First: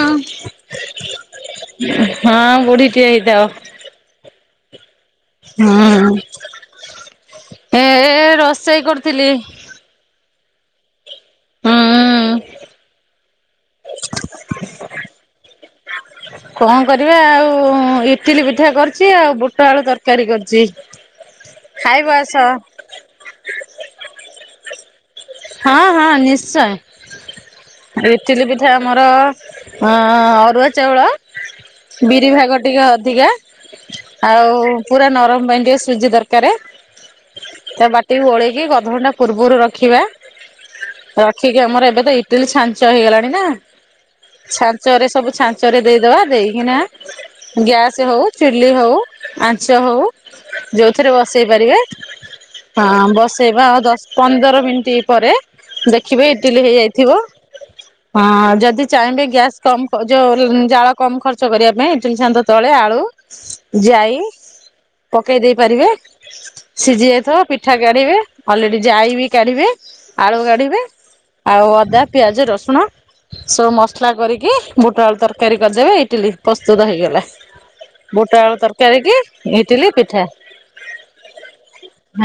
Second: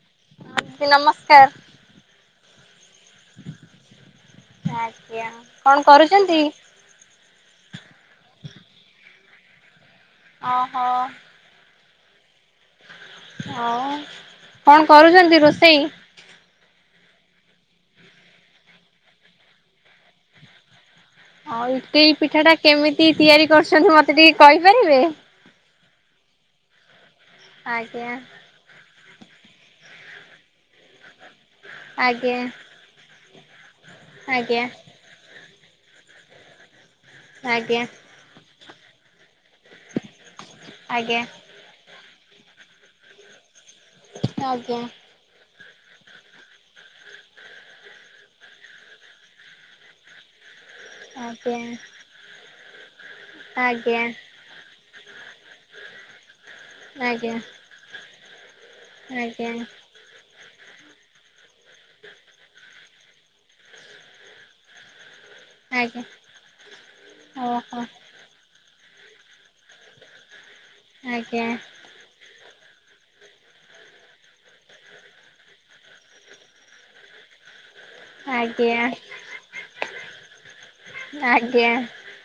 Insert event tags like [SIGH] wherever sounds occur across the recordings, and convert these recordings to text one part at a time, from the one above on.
ଆଁ ଦି ନମସ୍କାର [INAUDIBLE] ହଁ ବୁଢ଼ୀ ଟିଏ ହେଇଥାଅ। ଆଜ୍ଞା, କଣ କରୁଚନ୍ତି? ହେଁ ଏ ରୋଷେଇ କରୁଥିଲି। ଅ ହ ହୁଁ ଉଁ - ଆଉ, କଣ କରୁଚନ୍ତି ରୋଷେଇ? କଁ କରିବା ଆଉ ଇଟିଲି ପିଠା କରିଚି ଆଉ ବୁଟ ଆଳୁ ତରକାରୀ କରିଚି। ଆଉ ଇଟିଲି ପିଠା ଟା କେମିତି ତିଆରି କରୁଛନ୍ତି ମତେ ଟିକେ କହିପାରିବେ? ହଁ ହଁ ନିଶ୍ଚୟ, ଇଟିଲି ଆଜ୍ଞା ପିଠ ଇଟିଲି ପିଠା ଆମର ଆଁ ଅରୁଆ ଚାଉଳ ବିରି ଆଜ୍ଞା ଭାଗ ଟିକେ ଅଧିକା ଆଜ୍ଞା ଆଉ ପୁରା ନରମ ପାଇଁ ଟିକେ ସୁଜି ଦରକାରେ - ଆଜ୍ଞା ତାକୁ ବାଟିକି ଉଳେଇକି ଅଧ ଘଣ୍ଡା ପୂର୍ବୁରୁ ରଖିବା - ଆଜ୍ଞା। ଠିକ ଆମର ଏବେ ତ ଇଟିଲି ଛାଞ୍ଚ ହେଇଗଲାଣି ନା, ଆଜ୍ଞା ଛାଞ୍ଚରେ ସବୁ ଛା ରେ ଦେଇଦବା ଦେଇକିନା ଗ୍ୟାସ ହଉ ଚୁଲି ହଉ ଆଞ୍ଚ ହଉ ଯଉଥିରେ ବସେଇ ଆଜ୍ଞା ପାରିବେ, ହଁ ବସେଇବା ଆଉ ଆଜ୍ଞା ଦଶ ପନ୍ଦର ମିନିଟ୍ ପରେ ଦେଖିବେ ଇଟିଲି ହେଇଯାଇଥିବ ଆଜ୍ଞା ହଁ ଯଦି ଚାହିଁବେ ଆଜ୍ଞା ଗ୍ୟାସ୍ କମ ଯୋଉ ଜାଳ କମ ଖର୍ଚ୍ଚ କରିବା ପାଇଁ ଇଟିଲି ଚାଞ୍ଚ ତଳେ ଆଳୁ ଯାଇ ପକେଇ ଦେଇ ପାରିବେ, ଆଜ୍ଞା ସିଝି ଯାଇଥିବ ପିଠା ଓହୋ କାଢିବେ, ଅଲରେଡି ଜାଇ ବି କାଢିବେ ଆଳୁ କାଢିବେ ଆଜ୍ଞା ଆଉ ଅଦା, ପିଆଜ, ରସୁଣ ସବୁ ମସଲା କରିକି ବୁଟ ଆଳୁ ତରକାରୀ କରିଦେବେ ଇଟିଲି ପ୍ରସ୍ତୁତ ହେଇଗଲା - ବୁଟ ଆଳୁ ଆଜ୍ଞା ତରକାରୀ କି ଇଟିଲି ପିଠା, ଆଜ୍ଞା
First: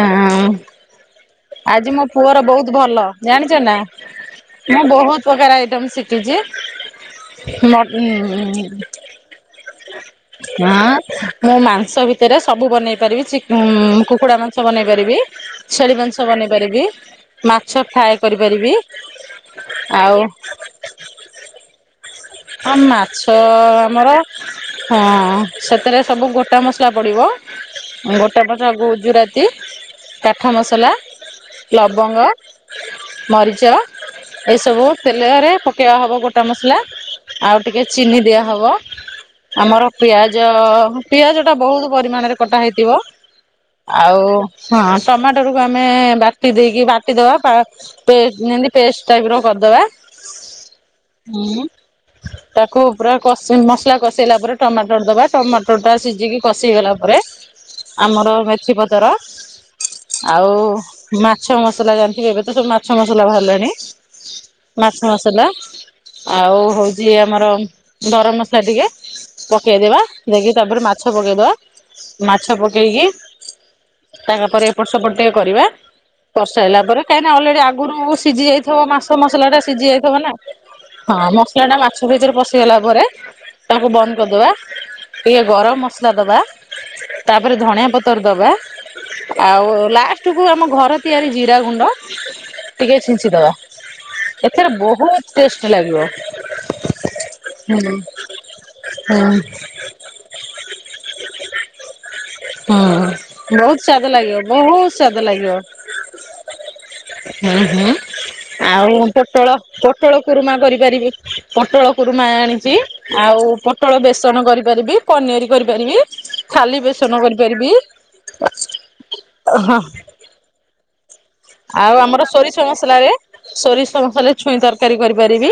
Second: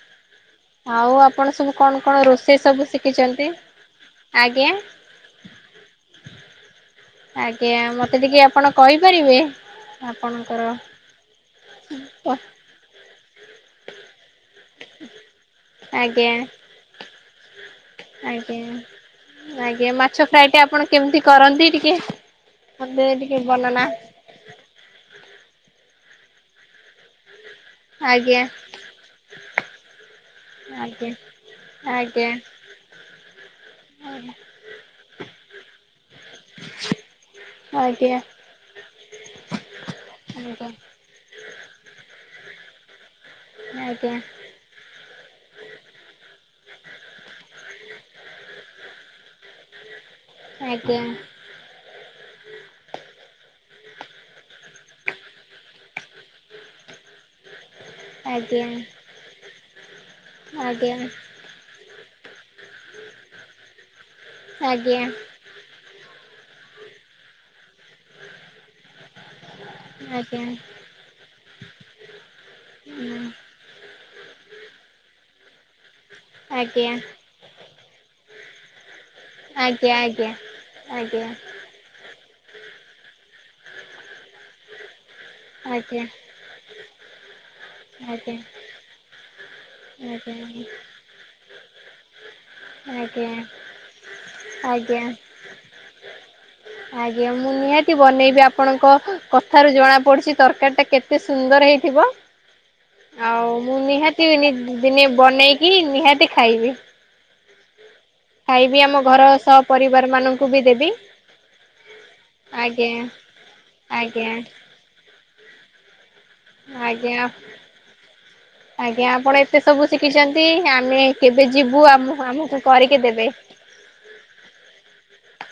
ହଁ - ଆଉ ଆପଣ ସବୁ ଆଜି କଣ ମୋ କଣ ପୁଅର ରୋଷେଇ ବହୁତ ସବୁ ଭଲ ଶିଖିଛନ୍ତି? ଜାଣିଛ ନା ଆଜ୍ଞା ମୁଁ ବହୁତ ପ୍ରକାର ଆଇଟମ୍ ଶିଖିଚି ଆଜ୍ଞା ମତେ ଟିକେ ଆପଣ କହିପାରିବେ? ଆପଣଙ୍କର ହଁ ମୁଁ ମାଂସ ଭିତରେ ସବୁ ବନେଇ ପାରିବି ଚିକ୍ କୁକୁଡା ମାଂସ ବନେଇ ପାରିବି ଛେଳି ମାଂସ ଆଜ୍ଞା ବନେଇ ପାରିବି ମାଛ ଫ୍ରାଏ ଆଜ୍ଞା କରିପାରିବି, ଆଜ୍ଞା ମାଛ ଆଉ ଫ୍ରାଏ ଟା ଆପଣ କେମିତି କରନ୍ତି ଟିକେ - ଆଉ ମାଛ ଆମର ହଁ ସେଥେରେ ସବୁ ଗୋଟା ମସଲା ପଡିବ - ମୁଁ ଆଜ୍ଞା ଗୋଟେ ପଟ ଗୁଜୁରାତି କାଠ ମସଲା। ଆଜ୍ଞା ଲବଙ୍ଗ। ଆଜ୍ଞା ମରିଚ ଆଜ୍ଞା ଏସବୁ ତେଲରେ ପକାଇବା ହେବ ଗୋଟା ମସଲା। ଆଉ ଟିକେ ଆଜ୍ଞା ଚିନି ଦିଆ ହବ ଆମର ପିଆଜ ଆଜ୍ଞା ପିଆଜଟା ବହୁତ ପରିମାଣରେ କଟା ହେଇଥିବ। ଆଉ ହଁ ଟମାଟୋରକୁ ଆମେ ବାଟି ଦେଇକି ବାଟିଦବା ପା ପେଷ୍ଟ ଯେମିତି ପେଷ୍ଟ ଟାଇପର କରି ଦେବା। ଆଜ୍ଞା। ତାକୁ ପୁରା କ ମସଲା କଷେଇଲା ପରେ ଟମାଟର ଦବା ଟମାଟର ଟା ସିଝିକି କଷି ଗଲା ପରେ। ଆମର ମେଥିପତର ଆଉ ମା ମାଛ ମସଲା ଜାଣିଥିବେ ଏବେ ତ ସବୁ ମାଛ ମସଲା ବାହାରିଲାଣି ମାଛ ମସଲା। ଆଉ ହଉଛି ଆମର ଗରମ ମସଲା ଟିକେ। ପକେଇଦବା ଦେଇକି ତାପରେ ମାଛ ପକେଇଦବା ମାଛ ପକେଇକି। ତାଙ୍କ ପରେରେ ଏପଟ ସେପଟ ଟିକେ କରିବା କରି ସାରିଲା ପରେ କାହିଁକି ଅଲରେଡି ଆଗରୁ ସିଝି ଯାଇ। ମାଛ ମସଲାଟା ସିଝି ଆଜ୍ଞା ଯାଇଥିବ ନା ଆଜ୍ଞା ହଁ। କ ମାଛ ଭିତରେ ପଶିଗଲା ପରେ ତାଙ୍କୁ ବନ୍ଦ କରିଦବା। ଟିକେ ଗରମ ମସଲା ଦବା ତାପରେ ଧଣିିଆ ପତର ଦବା। ଆଉ ଲାଷ୍ଟ କୁ ଆମ ଘର ତିଆରି ଜିରା ଗୁଣ୍ଡ। ଟିକେ ଆଜ୍ଞା ଆଜ୍ଞା ଛିଞ୍ଚିଦବା ଏଥିରେ ଆଜ୍ଞା ବହୁତ ଟେଷ୍ଟ ଲାଗିବ। ଆଜ୍ଞା ମୁଁ ହୁଁ ନିହାତି ବନେଇବି ଆପଣଙ୍କ ହୁଁ କଥାରୁ ଜଣା ପଡୁଛି ତରକାରୀ ଟା କେତେ ସୁନ୍ଦର ହେଇଥିବ? ହଁ ଆଉ ମୁଁ ବହୁତ ସ୍ବାଦ ନିହାତି ଲାଗିବ ବହୁତ ଦିନେ ସ୍ବାଦ ଲାଗିବ। ବନେଇକି ନିହାତି ଖାଇବି। ହୁଁ ହୁଁ ଖାଇବି ଆମ ଆଉ ଘର ପୋଟଳ, ସହ ପରିବାର ପୋଟଳ ମାନଙ୍କୁ କୁରୁମା ବି ଦେବି କରିପାରିବି। ପୋଟଳ କୁରୁମା ଆଣିଛି ଆଜ୍ଞା ଆଉ ପୋଟଳ ଆଜ୍ଞା। ବେସନ କରିପାରିବି ପନିର କରିପାରିବି। ଖାଲି ବେସନ ଆଜ୍ଞା। କରିପାରିବି ଆଜ୍ଞା ଆପଣ ଏତେ ହ ସବୁ ଶିଖିଛନ୍ତି ଆମେ କେବେ ଯିବୁ ଆମ ଆମର ସୋରିଷ ଆମକୁ କରିକି ମସଲାରେ ଦେବେ? ସୋରିଷ ସମସଲାରେ ଛୁଇଁ ତରକାରୀ କରିପାରିବି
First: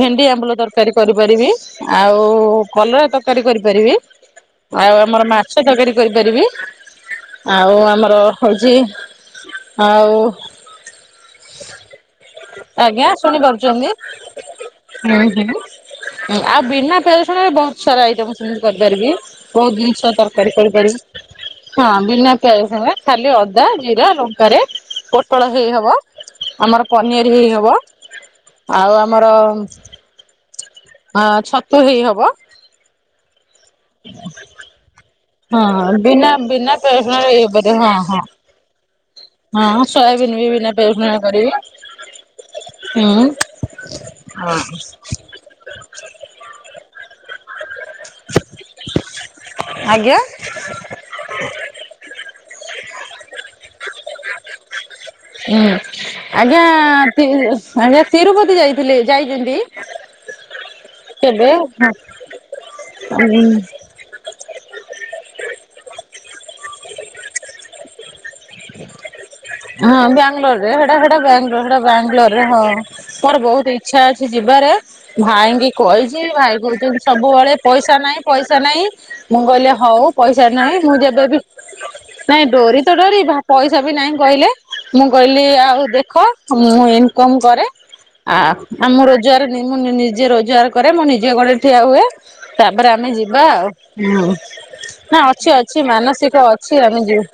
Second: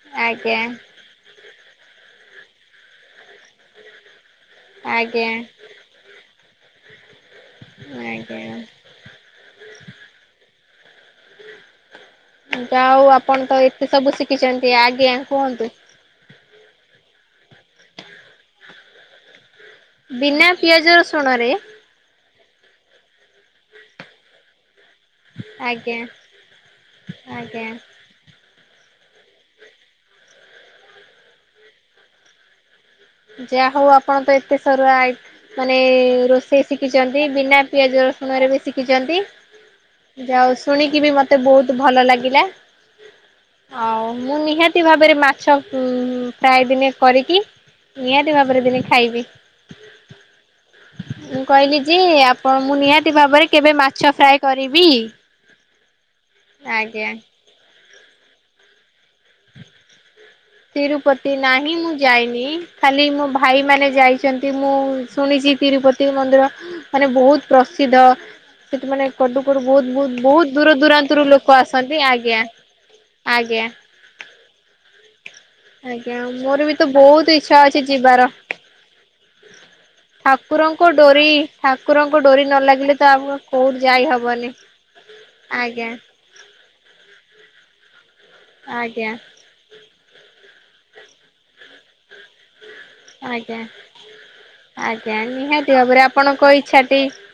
ଭେଣ୍ଡି ଆମ୍ବୁଲ ଆଜ୍ଞା ତରକାରୀ କରିପାରିବି ଆଉ କଲରା ତରକାରୀ କରିପାରିବି ଆଉ ଆମର ଆଜ୍ଞା ମାଛ ତରକାରୀ କରିପାରିବି ଆଉ ଆମର ଆଜ୍ଞା। ହଉଛି ଆଉ ଯାହା ଆଜ୍ଞା ହଉ ଶୁଣି ଆପଣ ତ ପାରୁଛନ୍ତି ଏତେ ସବୁ ଶିଖିଛନ୍ତି ଆଜ୍ଞା ହୁଁ ହୁଁ। କୁହନ୍ତୁ। ଆଉ ବିନା ପିଆଜରସୁଣରେ ବହୁତ ସାରା ଆଇଟମ ସେମିତି କରିପାରିବି ବହୁତ ଜିନ ବିନା ତରକାରୀ ପିଆଜ କରିପାରିବି ରସୁଣରେ ହଁ ବିନା ପିଆଜରସୁଣରେ ଖାଲି ଅଦା, ଜିରା, ଲଙ୍କାରେ। ପଳ ହେଇ ହେବ ଆଜ୍ଞା ଆମର ପନିର ହେଇ ଆଜ୍ଞା। ହେବ ଆଉ ଆମର ଅ ଛତୁ ହେଇ ହବ। ଯାହା ହଉ ଆପଣ ତ ଏତେ ସରୁ ଆଇ ମାନେ ହଁ ବିନା ରୋଷେଇ ବିନା ପେଆଜ ରସୁଣ ଶିଖିଛନ୍ତି ଇଏ ବିନା କରିବେ ହଁ ପିଆଜ ହଁ। ରସୁଣରେ ବି ଶିଖିଛନ୍ତି ହଁ ସୋୟାବିନ୍ ଯାହ ବି ହଉ ବିନା ପିଆଜ ଶୁଣିକି ରସୁଣ ବି ମତେ କରିବି ବହୁତ ଭଲ ଲାଗିଲା। ହୁଁ। ଆଉ ମୁଁ ନିହାତି ଭାବରେ ମାଛ ଫ୍ରାଏ ଦିନେ କରିକି ନିହାତି ଭାବରେ ଦିନେ ଖାଇବି। ଆଜ୍ଞା। ମୁଁ କହିଲି ଯେ ଆପଣ ମୁଁ ନିହାତି ଭାବରେ କେବେ ମାଛ ଫ୍ରାଏ କରିବି। ହୁଁ ଆଜ୍ଞା ଆଜ୍ଞା ତିରୁପତି ଯାଇଥିଲେ ଯାଇଛନ୍ତି। ତିରୁପତି କେବେ ନାହିଁ ମୁଁ ଯାଇନି ଖାଲି ମୋ ହଁ ଭାଇମାନେ ଯାଇଛନ୍ତି ମୁଁ ଶୁଣିଛି ତିରୁପତି ମନ୍ଦିର ମାନେ ବହୁତ ପ୍ରସିଦ୍ଧ। ସେଠିମାନେ କ୍ୱାଡୁକ୍ୱାଡୁ ବହୁତ ବହୁ ବହୁତ ବାଙ୍ଗାଲୋରରେ ଦୂର ହେଟା ହେଟା ଦୂରାନ୍ତରୁ ବାଙ୍ଗ ଲୋକ ହେଟା ଆସନ୍ତି ବାଙ୍ଗାଲୋରରେ ଆଜ୍ଞା। ହଁ। ମୋର ବହୁ ଆଜ୍ଞା ଇଚ୍ଛା ଅଛି ଯିବାରେ, ଭାଇଙ୍କି ଆଜ୍ଞା କହିଚି ମୋର ଭାଇ ବି [UNINTELLIGIBLE] ତ ବହୁତ ସବୁବେଳେ ଇଚ୍ଛା ଅଛି ପଇସା ନାଇଁ ଯିବାର। ପଇସା ନାଇଁ ମୁଁ କଇଲି ହଉ ପଇସା ନାଇଁ, ଠାକୁରଙ୍କ ମୁଁ ଡୋରି ଯେବେବି ଠାକୁରଙ୍କ ନାଇଁ ନ ଡୋରି ତ ଲାଗିଲେ ଡୋରି ଆଉ ପଇସା କୋଉଠି ବି ଯାଇ ନାଇଁ କହିଲେ ହବନି। ମୁଁ କହିଲି ଆଉ ଆଜ୍ଞା ଦେ ଖ, ମୁଁ ଇନ୍କମ୍ କରେ, ଆ-ଆ ମୋ ଆଜ୍ଞା ରୋଜଗାର ନି ମୁଁ ନିଜେ ରୋଜଗାର କରେ ମୁଁ ନିଜ ଗୋଡରେ ଠିଆ ହୁଏ ତାପରେ ଆମେ ଯିବା ଆଜ୍ଞା। ଆଉ। ଆଜ୍ଞା ନା ନିହାତି ଅଛି-ଅଛି ମାନସିକ ଅଛି ଆମେ ଯିବୁ।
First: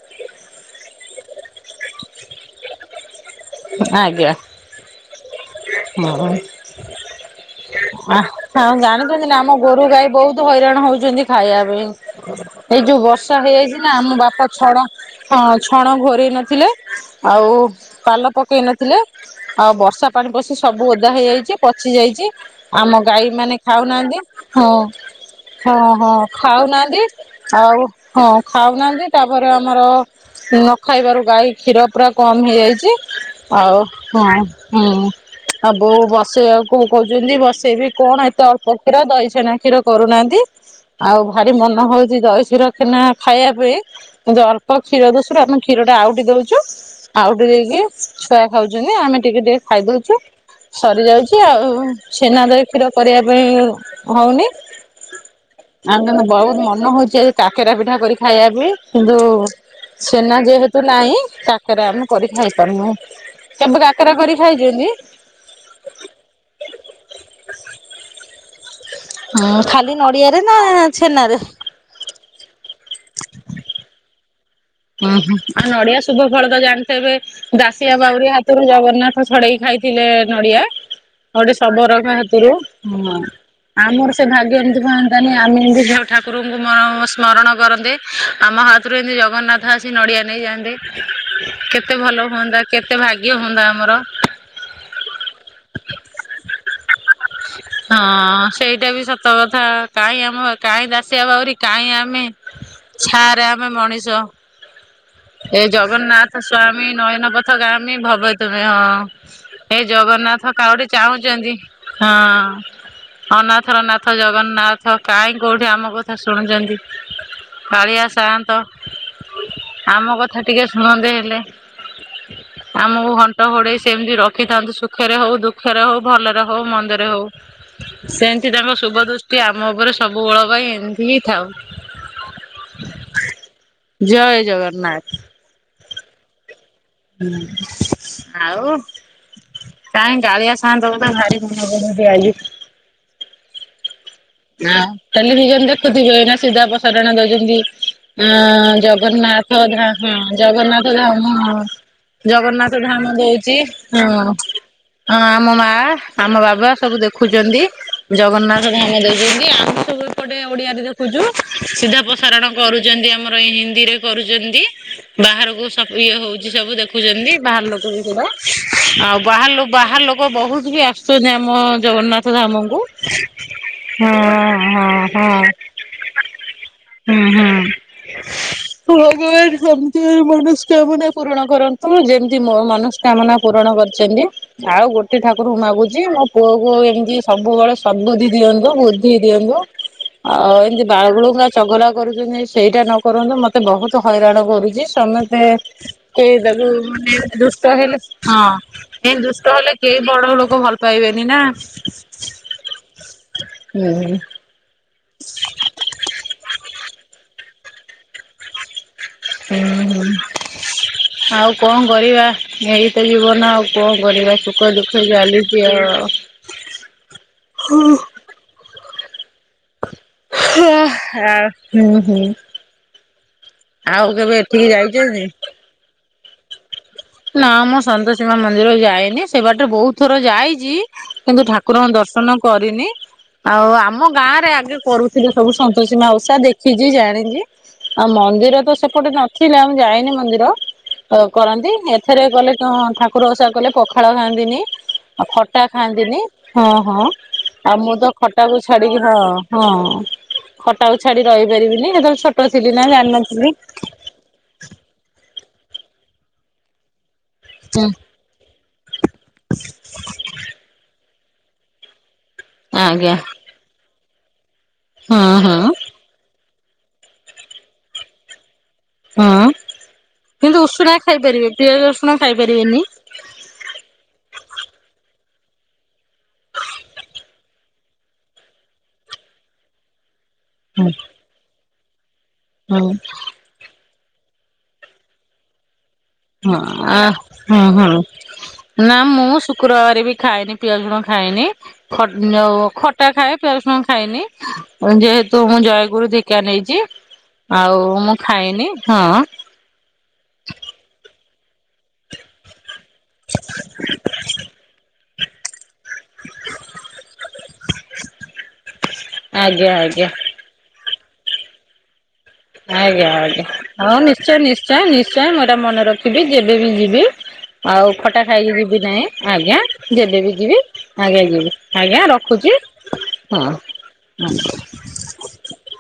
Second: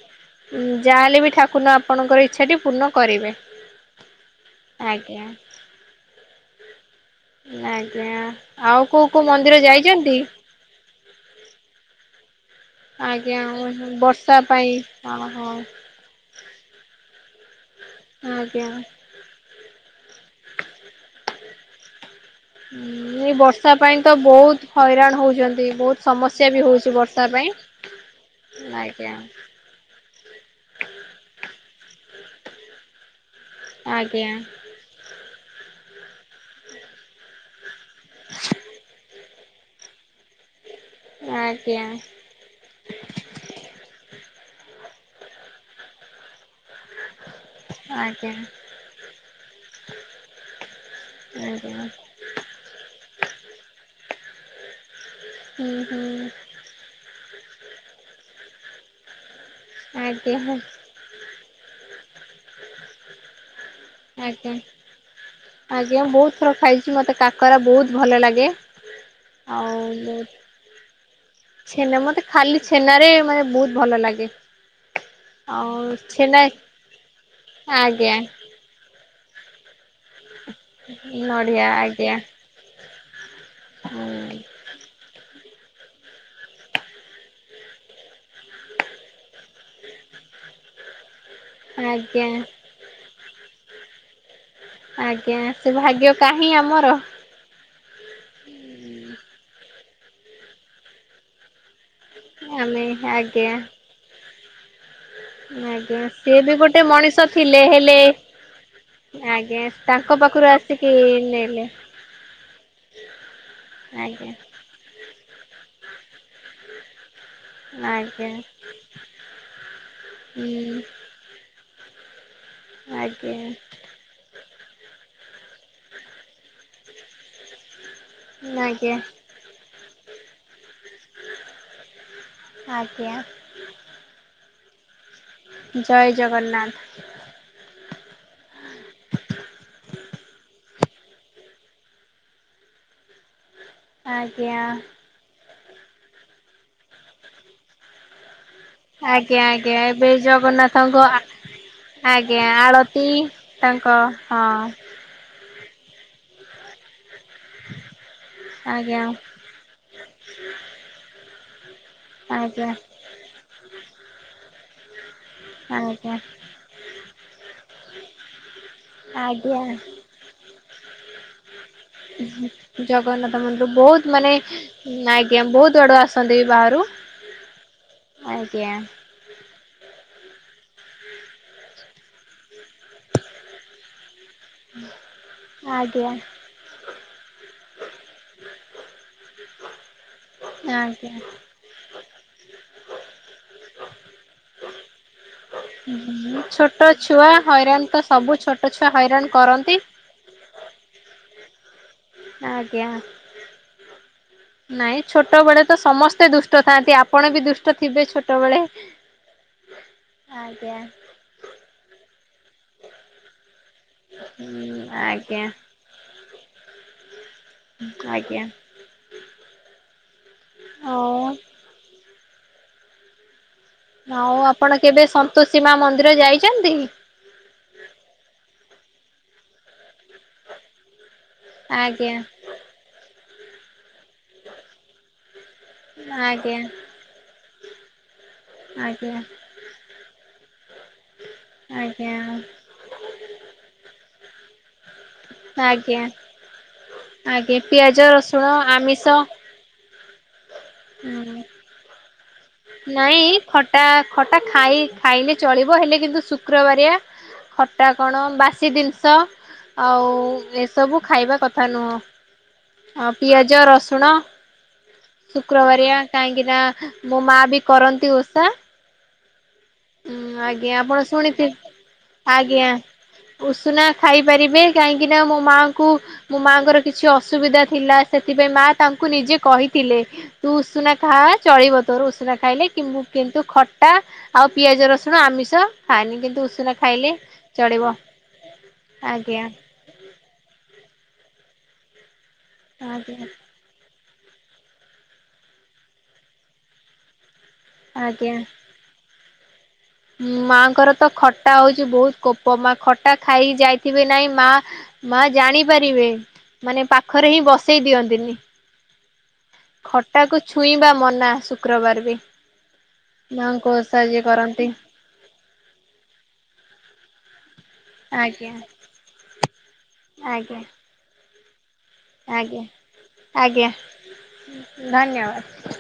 ଉଁ ଯାହାହେଲେ ବି ଠାକୁର ଆପଣଙ୍କର ଇଚ୍ଛାଟି ପୂର୍ଣ୍ଣ କରିବେ। ଆଜ୍ଞା। ଆଜ୍ଞା। ଆଜ୍ଞା, ହଁ ଆଉ କୋଉ [UNINTELLIGIBLE] କୋଉ ଆମ ମନ୍ଦିର ଗୋରୁ ଗାଈ ଯାଇଛନ୍ତି? ବହୁତ୍ ହଇରାଣ ହଉଚନ୍ତି ଖାଇଆ ପେଇଁ। ଏଇ ଯୋଉ ବର୍ଷା ଆଜ୍ଞା ହେଇଯାଇଛି ନା ଆମ ବର୍ଷା ବାପା ପାଇଁ ଛଣ ଓହୋ ହଁ ଛଣ ଘୋରେଇ ନଥିଲେ ଆଉ ପାଲ ପକେଇ ଆଜ୍ଞା। ନଥିଲେ, ଆଉ ବର୍ଷା ପାଣି ପଶି ସବୁ ଓଦା ହେଇଯାଇଚି ପଚି ଯାଇଚି। ଏଇ ବର୍ଷା [INAUDIBLE] ପାଇଁ ତ ଖାଉନାହାନ୍ତି, ବହୁତ ହଇରାଣ ହଉଛନ୍ତି ବହୁତ ସମସ୍ୟା ବି ହଉଛି ବର୍ଷା ପାଇଁ। ଆଜ୍ଞା ତାପରେ ଆମର ନ ଖାଇବାରୁ ଗାଈ କ୍ଷୀର ପୁରା କମ୍ ହେଇଯାଇଚି। ଆଉ ଆଜ୍ଞା ହଁ ହୁଁ ଆଉ ବୋଉ ବସେଇବାକୁ କହୁଚନ୍ତି ବସେଇବି। କଣ ଏତେ ଅଳ୍ପ କ୍ଷୀର ଦହିଛେନା କ୍ଷୀର କରୁନାହାନ୍ତି, ଆଉ ଭାରି ମନ ଆଜ୍ଞା ହଉଚି ଦହି କ୍ଷୀର ଛେନା ଖାଇବା ପାଇଁ କିନ୍ତୁ ଅଳ୍ପ କ୍ଷୀର [UNINTELLIGIBLE] ଆମେ କ୍ଷୀରଟା ଆଉଟି ଦଉ ଚୁ, ଆଉଟି ଦେଇକି ଆଜ୍ଞା ଛୁଆ ଖାଉଚନ୍ତି ଆମେ ଟିକେ-ଟିକେ ଖାଇଦଉଚୁ। ସରିଯାଉଚି ଆଉ ଆଜ୍ଞା। ଛେନା, ଦହି, କ୍ଷୀର କରିବା ପାଇଁ ହଉନି। ହୁଁ ଆଉ ହୁଁ କିନ୍ତୁ ବହୁତ୍ ମନ ହଉଚି ଆଜି କାକେରା ପିଠା କରି ଖାଇଆ ପେଇଁ କିନ୍ତୁ ଛନା ଆଜ୍ଞା ଯେହେତୁ ନାହିଁ କାକେରା ଆମେ କରି ଖାଇପାରୁନୁ, କେବେ କା ଆଜ୍ଞା-ଆଜ୍ଞା ବହୁତ୍ ଥର ଖାଇଚି, ମତେ କା କରା ବହୁତ୍ ଭଲ ଲାଗେ, ହଁ ଖାଲି ଆଉ ନଡିଆରେ ନା ଛେନାରେ? ଛେନା ମତେ ଖାଲି ଛେନାରେ ମାନେ ବହୁତ୍ ଭଲ ଲାଗେ। [UNINTELLIGIBLE] ଆଉ ନଡିଆ ଶୁଭ ଫଳ ତ ଜାଣିଥେବେ, ଦାଶିଆ ଆଜ୍ଞା। ବାଉରି ହାତରୁ ଜଗନ୍ନାଥ ଛଡେଇକି ଖାଇ ଥିଲେ ନଡ଼ିଆ। [UNINTELLIGIBLE] ନଡ଼ିଆ ଶବରଙ୍କ ଆଜ୍ଞା ହାତୁରୁ ଆମର ସେ ଭାଗ୍ୟ ଏମ୍ତି [UNINTELLIGIBLE] ତହେନେ ଆମେ ଏନ୍ତି [UNINTELLIGIBLE] ଠାକୁରଙ୍କୁ ସ୍ମରଣ କରନ୍ତେ ଆମ ହାତୁରୁ ଏମ୍ତି ଜଗନ୍ନାଥ [UNINTELLIGIBLE] ଆସି ନଡ଼ିଆ ନେଇଯାଆନ୍ତେ, କେତେ ଆଜ୍ଞା ଭଲ ହୁଅନ୍ତା କେତେ ଭାଗ୍ୟ ହୁଅନ୍ତା ଆମର। ଆଜ୍ଞା, ସେ ଭାଗ୍ୟ କାହିଁ ଆମର। [INAUDIBLE] ହଁ ସେଇଟା ବି ସତ କଥା, କାହିଁ ଆମ କାହିଁ ଦାସିଆ ବାଉରି କାହିଁ ଆମେ। ଆମେ ଛାରେ ଆଜ୍ଞା ଆମେ ମଣିଷ। ଏ ଆଜ୍ଞା ସିଏ ଜଗନ୍ନାଥ ବି ଗୋଟେ ସ୍ଵାମୀ ମଣିଷ ନୟନ ଥିଲେ ପଥଗାମୀ ହେଲେ ଭବେ ତୁମେ ହଁ। ଆଜ୍ଞା ଏ ତାଙ୍କ ପାଖରୁ ଜଗନ୍ନାଥ [UNINTELLIGIBLE] ଗୋଟେ ଆସିକି ଚାହୁଁଚନ୍ତି ନେଲେ ହଁ। ଅନାଥର ନାଥ ଆଜ୍ଞା ଜଗନ୍ନାଥ। କାହିଁ କୋଉଠି ଆମ କଥା ଶୁଣୁଚନ୍ତି କାଳିଆ ଆଜ୍ଞା ସାଆନ୍ତ ଆମ କଥା ଟିକେ ହୁଁ ଶୁଣନ୍ତେ ହେଲେ। ଆମୁକୁ ଆଜ୍ଞା ଘଣ୍ଟ ଘୋଡେଇ ସେମ୍ତି ରଖିଥାନ୍ତୁ, ସୁଖେରେ ହଉ ଦୁଖେରେ ହଉ ଭଲେରେ ହଉ ମନ୍ଦେରେ ହଉ। ସେନ୍ତି ତାଙ୍କ ଆଜ୍ଞା ଶୁଭ ଦୃଷ୍ଟି ଆମ ଓପରେ ସବୁ ବେଳ ପାଇଁ ଏମ୍ତି ହିଁ ଥାଉ। ଆଜ୍ଞା। ଜୟ ଜଗନ୍ନାଥ। ଜୟ ଜଗନ୍ନାଥ। ହଁ, ଆଉ। କାହିଁ କାଳିଆ ସାଅନ୍ତ ତ ଭାରି। [UNINTELLIGIBLE] ଆଜ୍ଞା ହ ଟେଲିଭିଜନ ଦେଖୁଥିବେନା ସିଧାପ୍ରସାରଣ ଦଉଛନ୍ତି, ଆ ଆଜ୍ଞା ଜଗନ୍ନାଥ ଆଜ୍ଞା ଧାମ ଏବେ ହଁ ଜଗନ୍ନାଥ ଜଗନ୍ନାଥଙ୍କ ଆ ଧାମ ହଁ। ଆଜ୍ଞା ଜଗନ୍ନାଥ ଆଳତି ଧାମ ଦଉଛି, ହଁ। ହଁ ଆମ ମାଆ, ଆମ ବାବା ସବୁ ଦେଖୁଛନ୍ତି ଜଗନ୍ନାଥ ଧାମ ଆଜ୍ଞା ଦ ଆମେ ସବୁ ଏପଟେ ଓଡିଆରେ ଦେଖୁଛୁ ସିଧା ପ୍ରସାରଣ ଆଜ୍ଞା କରୁଛନ୍ତି, ଆମର ଏଇ ହିନ୍ଦୀରେ। କରୁଛନ୍ତି। ବାହାରକୁ ସବୁ ଇଏ ଆଜ୍ଞା ହଉଛି, ସବୁ ଦେଖୁଛନ୍ତି ବାହାର ଲୋକ ବି ପୁରା, ଆଉ ବାହାର ଲୋ ଆଜ୍ଞା ବାହାର ଲୋ କ ବହୁତ ବି ଆସୁଛନ୍ତି, ଆମ ଜଗନ୍ନାଥ ଧାମକୁ। ଜଗନ୍ନାଥ ମନ୍ଦିର ବହୁତ ହଁ ମାନେ ହଁ ହଁ ଆଜ୍ଞା ବହୁତ ଆଡ଼ୁ ଆସନ୍ତି ବି ବାହାରୁ, ହୁଁ ହୁଁ ଆଜ୍ଞା। ଭଗବାନ ସେମିତି ମନସ୍କାମନା ପୂରଣ କରନ୍ତୁ, ଯେମିତି ମୋ ମନସ୍ କାମନା ପୂରଣ କରିଛନ୍ତି। ଆଉ ଗୋଟେ ଠାକୁରଙ୍କୁ ମାଗୁଛି, ଆଜ୍ଞା ମୋ ପୁଅକୁ ଏମିତି ସବୁବେଳେ ସଦ୍ ବୁଦ୍ଧି ଦିଅ ବୁଦ୍ଧି ଦିଅନ୍ତୁ, ଆଉ ଏମିତି ଆଜ୍ଞା। ବାଳୁ ଚଗଲା କରୁଛନ୍ତି ସେଇଟା ନ କରନ୍ତୁ, ମତେ ବହୁତ ହଇରାଣ କରୁଛି, ସମସ୍ତେ ସେଇଟାକୁ ଛୋଟ ମାନେ ଛୁଆ ଦୁଷ୍ଟ ହଇରାଣ ତ ହେଲେ, ସବୁ ହଁ ଛୋଟ ଛୁଆ ଏ ହଇରାଣ ଦୁଷ୍ଟ ହେଲେ କରନ୍ତି। କେ ବଡ ଲୋକ ଭଲ ପାଇବେନି ନା। ଆଜ୍ଞା। ହୁଁ। ନାଇଁ ଛୋଟ ବେଳେ ତ ସମସ୍ତେ ଦୁଷ୍ଟ ଥାଆନ୍ତି, ଆପଣ ବି ଦୁଷ୍ଟ ଥିବେ ଛୋଟବେଳେ। ହୁଁ-ହୁଁ, ଆଜ୍ଞା ଆଉ କଣ କରିବା? ଏଇତ ଜୀବନ ଆଉ। କଣ କରିବା? ସୁଖ ଦୁଃଖ ଆଜ୍ଞା ଚାଲିଛି ଆଉ। ଆଜ୍ଞା। ହଉ। ହ-ହ-ହୁଁ-ହୁଁ। ଆଉ ଏଠିକି ଆପଣ କେବେ ଯାଇଛନ୍ତି? ସନ୍ତୋଷୀ ମା ମନ୍ଦିର ଯାଇଛନ୍ତି? ନା ମୁଁ ସନ୍ତୋଷୀ ମା ମନ୍ଦିର ଯାଏନି, ସେ ବାଟେ ବହୁ ଥର ଯାଇଛି, କିନ୍ତୁ ଠାକୁରଙ୍କୁ ଆଜ୍ଞା ଦର୍ଶନ କରିନି। ଆଉ ଆମ ଗାଁରେ ଆଗେ କରୁଥିଲେ, ସବୁ ସନ୍ତୋଷୀ ମା ଓସା ଆଜ୍ଞା ଦେଖିଛି ଜାଣିଛି। ଆଉ ମ ଏରା ତ ସେପଟେ ଆଜ୍ଞା ନଥିଲା, ମୁଁ ଯାଇନି ମନ୍ଦିର ତ କରନ୍ତି, ଆଜ୍ଞା ଏଥର ଗଲେ ହ-ହ ଠାକୁର ଓସା କଲେ ପଖାଳ ଖାଆନ୍ତିନି, ଆଉ ଖଟା ଆଜ୍ଞା। ଖାଆନ୍ତିନି ହଁ-ହଁ। ଆଜ୍ଞା ଆଉ ମୁଁ ପିଆଜ ତ ରସୁଣ ଖଟାକୁ ଛାଡିକି, ଆମିଷ ହଁ ହଁ ଖଟାକୁ ଛାଡି ରହିପାରିବିନି, ସେତେବେଳେ ଛୋଟ ଥିଲି ନା ନାଇଁ ଜାଣିନଥିଲି। ଖଟା ଖଟା ଖାଇ ଖାଇଲେ ଚଳିବ, ହେଲେ କିନ୍ତୁ ଶୁକ୍ରବାରିଆ ହୁଁ ଖଟା କଣ ବାସ୍ ସି ଜିନିଷ ଆଉ ଏସବୁ ଖାଇବା କଥା ନୁହଁ। ଆଉ ଆଜ୍ଞା ପିଆ ଜ ରସୁଣ ହଁ ହଁ ଶୁକ୍ରବାରିଆ କାହିଁକି ନା, ମୋ ମା ବି କରନ୍ତି ଓଷା ହଁ କିନ୍ତୁ ଆଜ୍ଞା ଉଷୁନା ଆପଣ ଖାଇପାରିବେ, ଶୁଣିଥିବେ ପିଆଜ ରସୁଣ ଖାଇ ଆଜ୍ଞା ପାରିବେନି ଉଷୁନା ଖାଇପାରିବେ, କାହିଁକି ନା ମୋ ମାଆଙ୍କୁ ମୋ ମାଆଙ୍କର କିଛି ଅସୁବିଧା ଥିଲା, ସେଥିପାଇଁ ମା ତାଙ୍କୁ ନିଜେ କହିଥିଲେ। ତୁ ହୁଁ ଉଷୁନା ଖା, ଚଳିବ ତୋର ଉଷୁନା ଖାଇଲେ ହୁଁ କିମୁ କିନ୍ତୁ ଖଟା ଆଉ ପିଆଜ ରସୁଣ ଆମିଷ ଖାଏନି ହଁ-ଆ-ହଁ-ହଁ-ନା ମୁଁ ଆଜ୍ଞା ଶୁକ୍ରବାର ବି ଖାଇଏନି ପିଆସୁଣ ଖାଇନି ଖ ଖଟା ଆଜ୍ଞା ଖାଏ ପିଆଜସୁଣ ଖାଏନି। ଯେହେତୁ ମୁଁ ଜୟଗୁରୁ ଦୀକ୍ଷା ନେଇଛି। ଆଉ ମୁଁ ଆଜ୍ଞା। ଖାଏନି ହଁ। ମାଆଙ୍କର ତ ଖଟା ହଉଛି ବହୁତ କୋପ ମା ଖଟା ଖାଇ ଯାଇଥିବେ ନାହିଁ ମା ମା ଜାଣିପାରିବେ ମାନେ ପାଖରେ ହିଁ ବସେଇ ଦିଅନ୍ତିନି। ଆଜ୍ଞା ଆଜ୍ଞା। ଖଟାକୁ ଛୁଇଁବା ମନା ଶୁକ୍ରବାର ବି। ଆଜ୍ଞା ଆଜ୍ଞା। ମାଆଙ୍କୁ ହଁ ଓଷା ଯିଏ ନିଶ୍ଚୟ କରନ୍ତି ନିଶ୍ଚୟ ନିଶ୍ଚୟ। ମୁଁ ଏଇଟା ମନେ ରଖିବି ଯେବେବି ଯିବି। ଆଉ ଖଟା ଆଜ୍ଞା ଖାଇକି ଯିବି ନାହିଁ ଆଜ୍ଞା ଯେବେ ବି ଯିବି ଆଜ୍ଞା ଆଜ୍ଞା ଯିବି। ଆଜ୍ଞା ରଖୁଛି ଆଜ୍ଞା ହଁ ଆଜ୍ଞା ହଁ। ଧନ୍ୟବାଦ।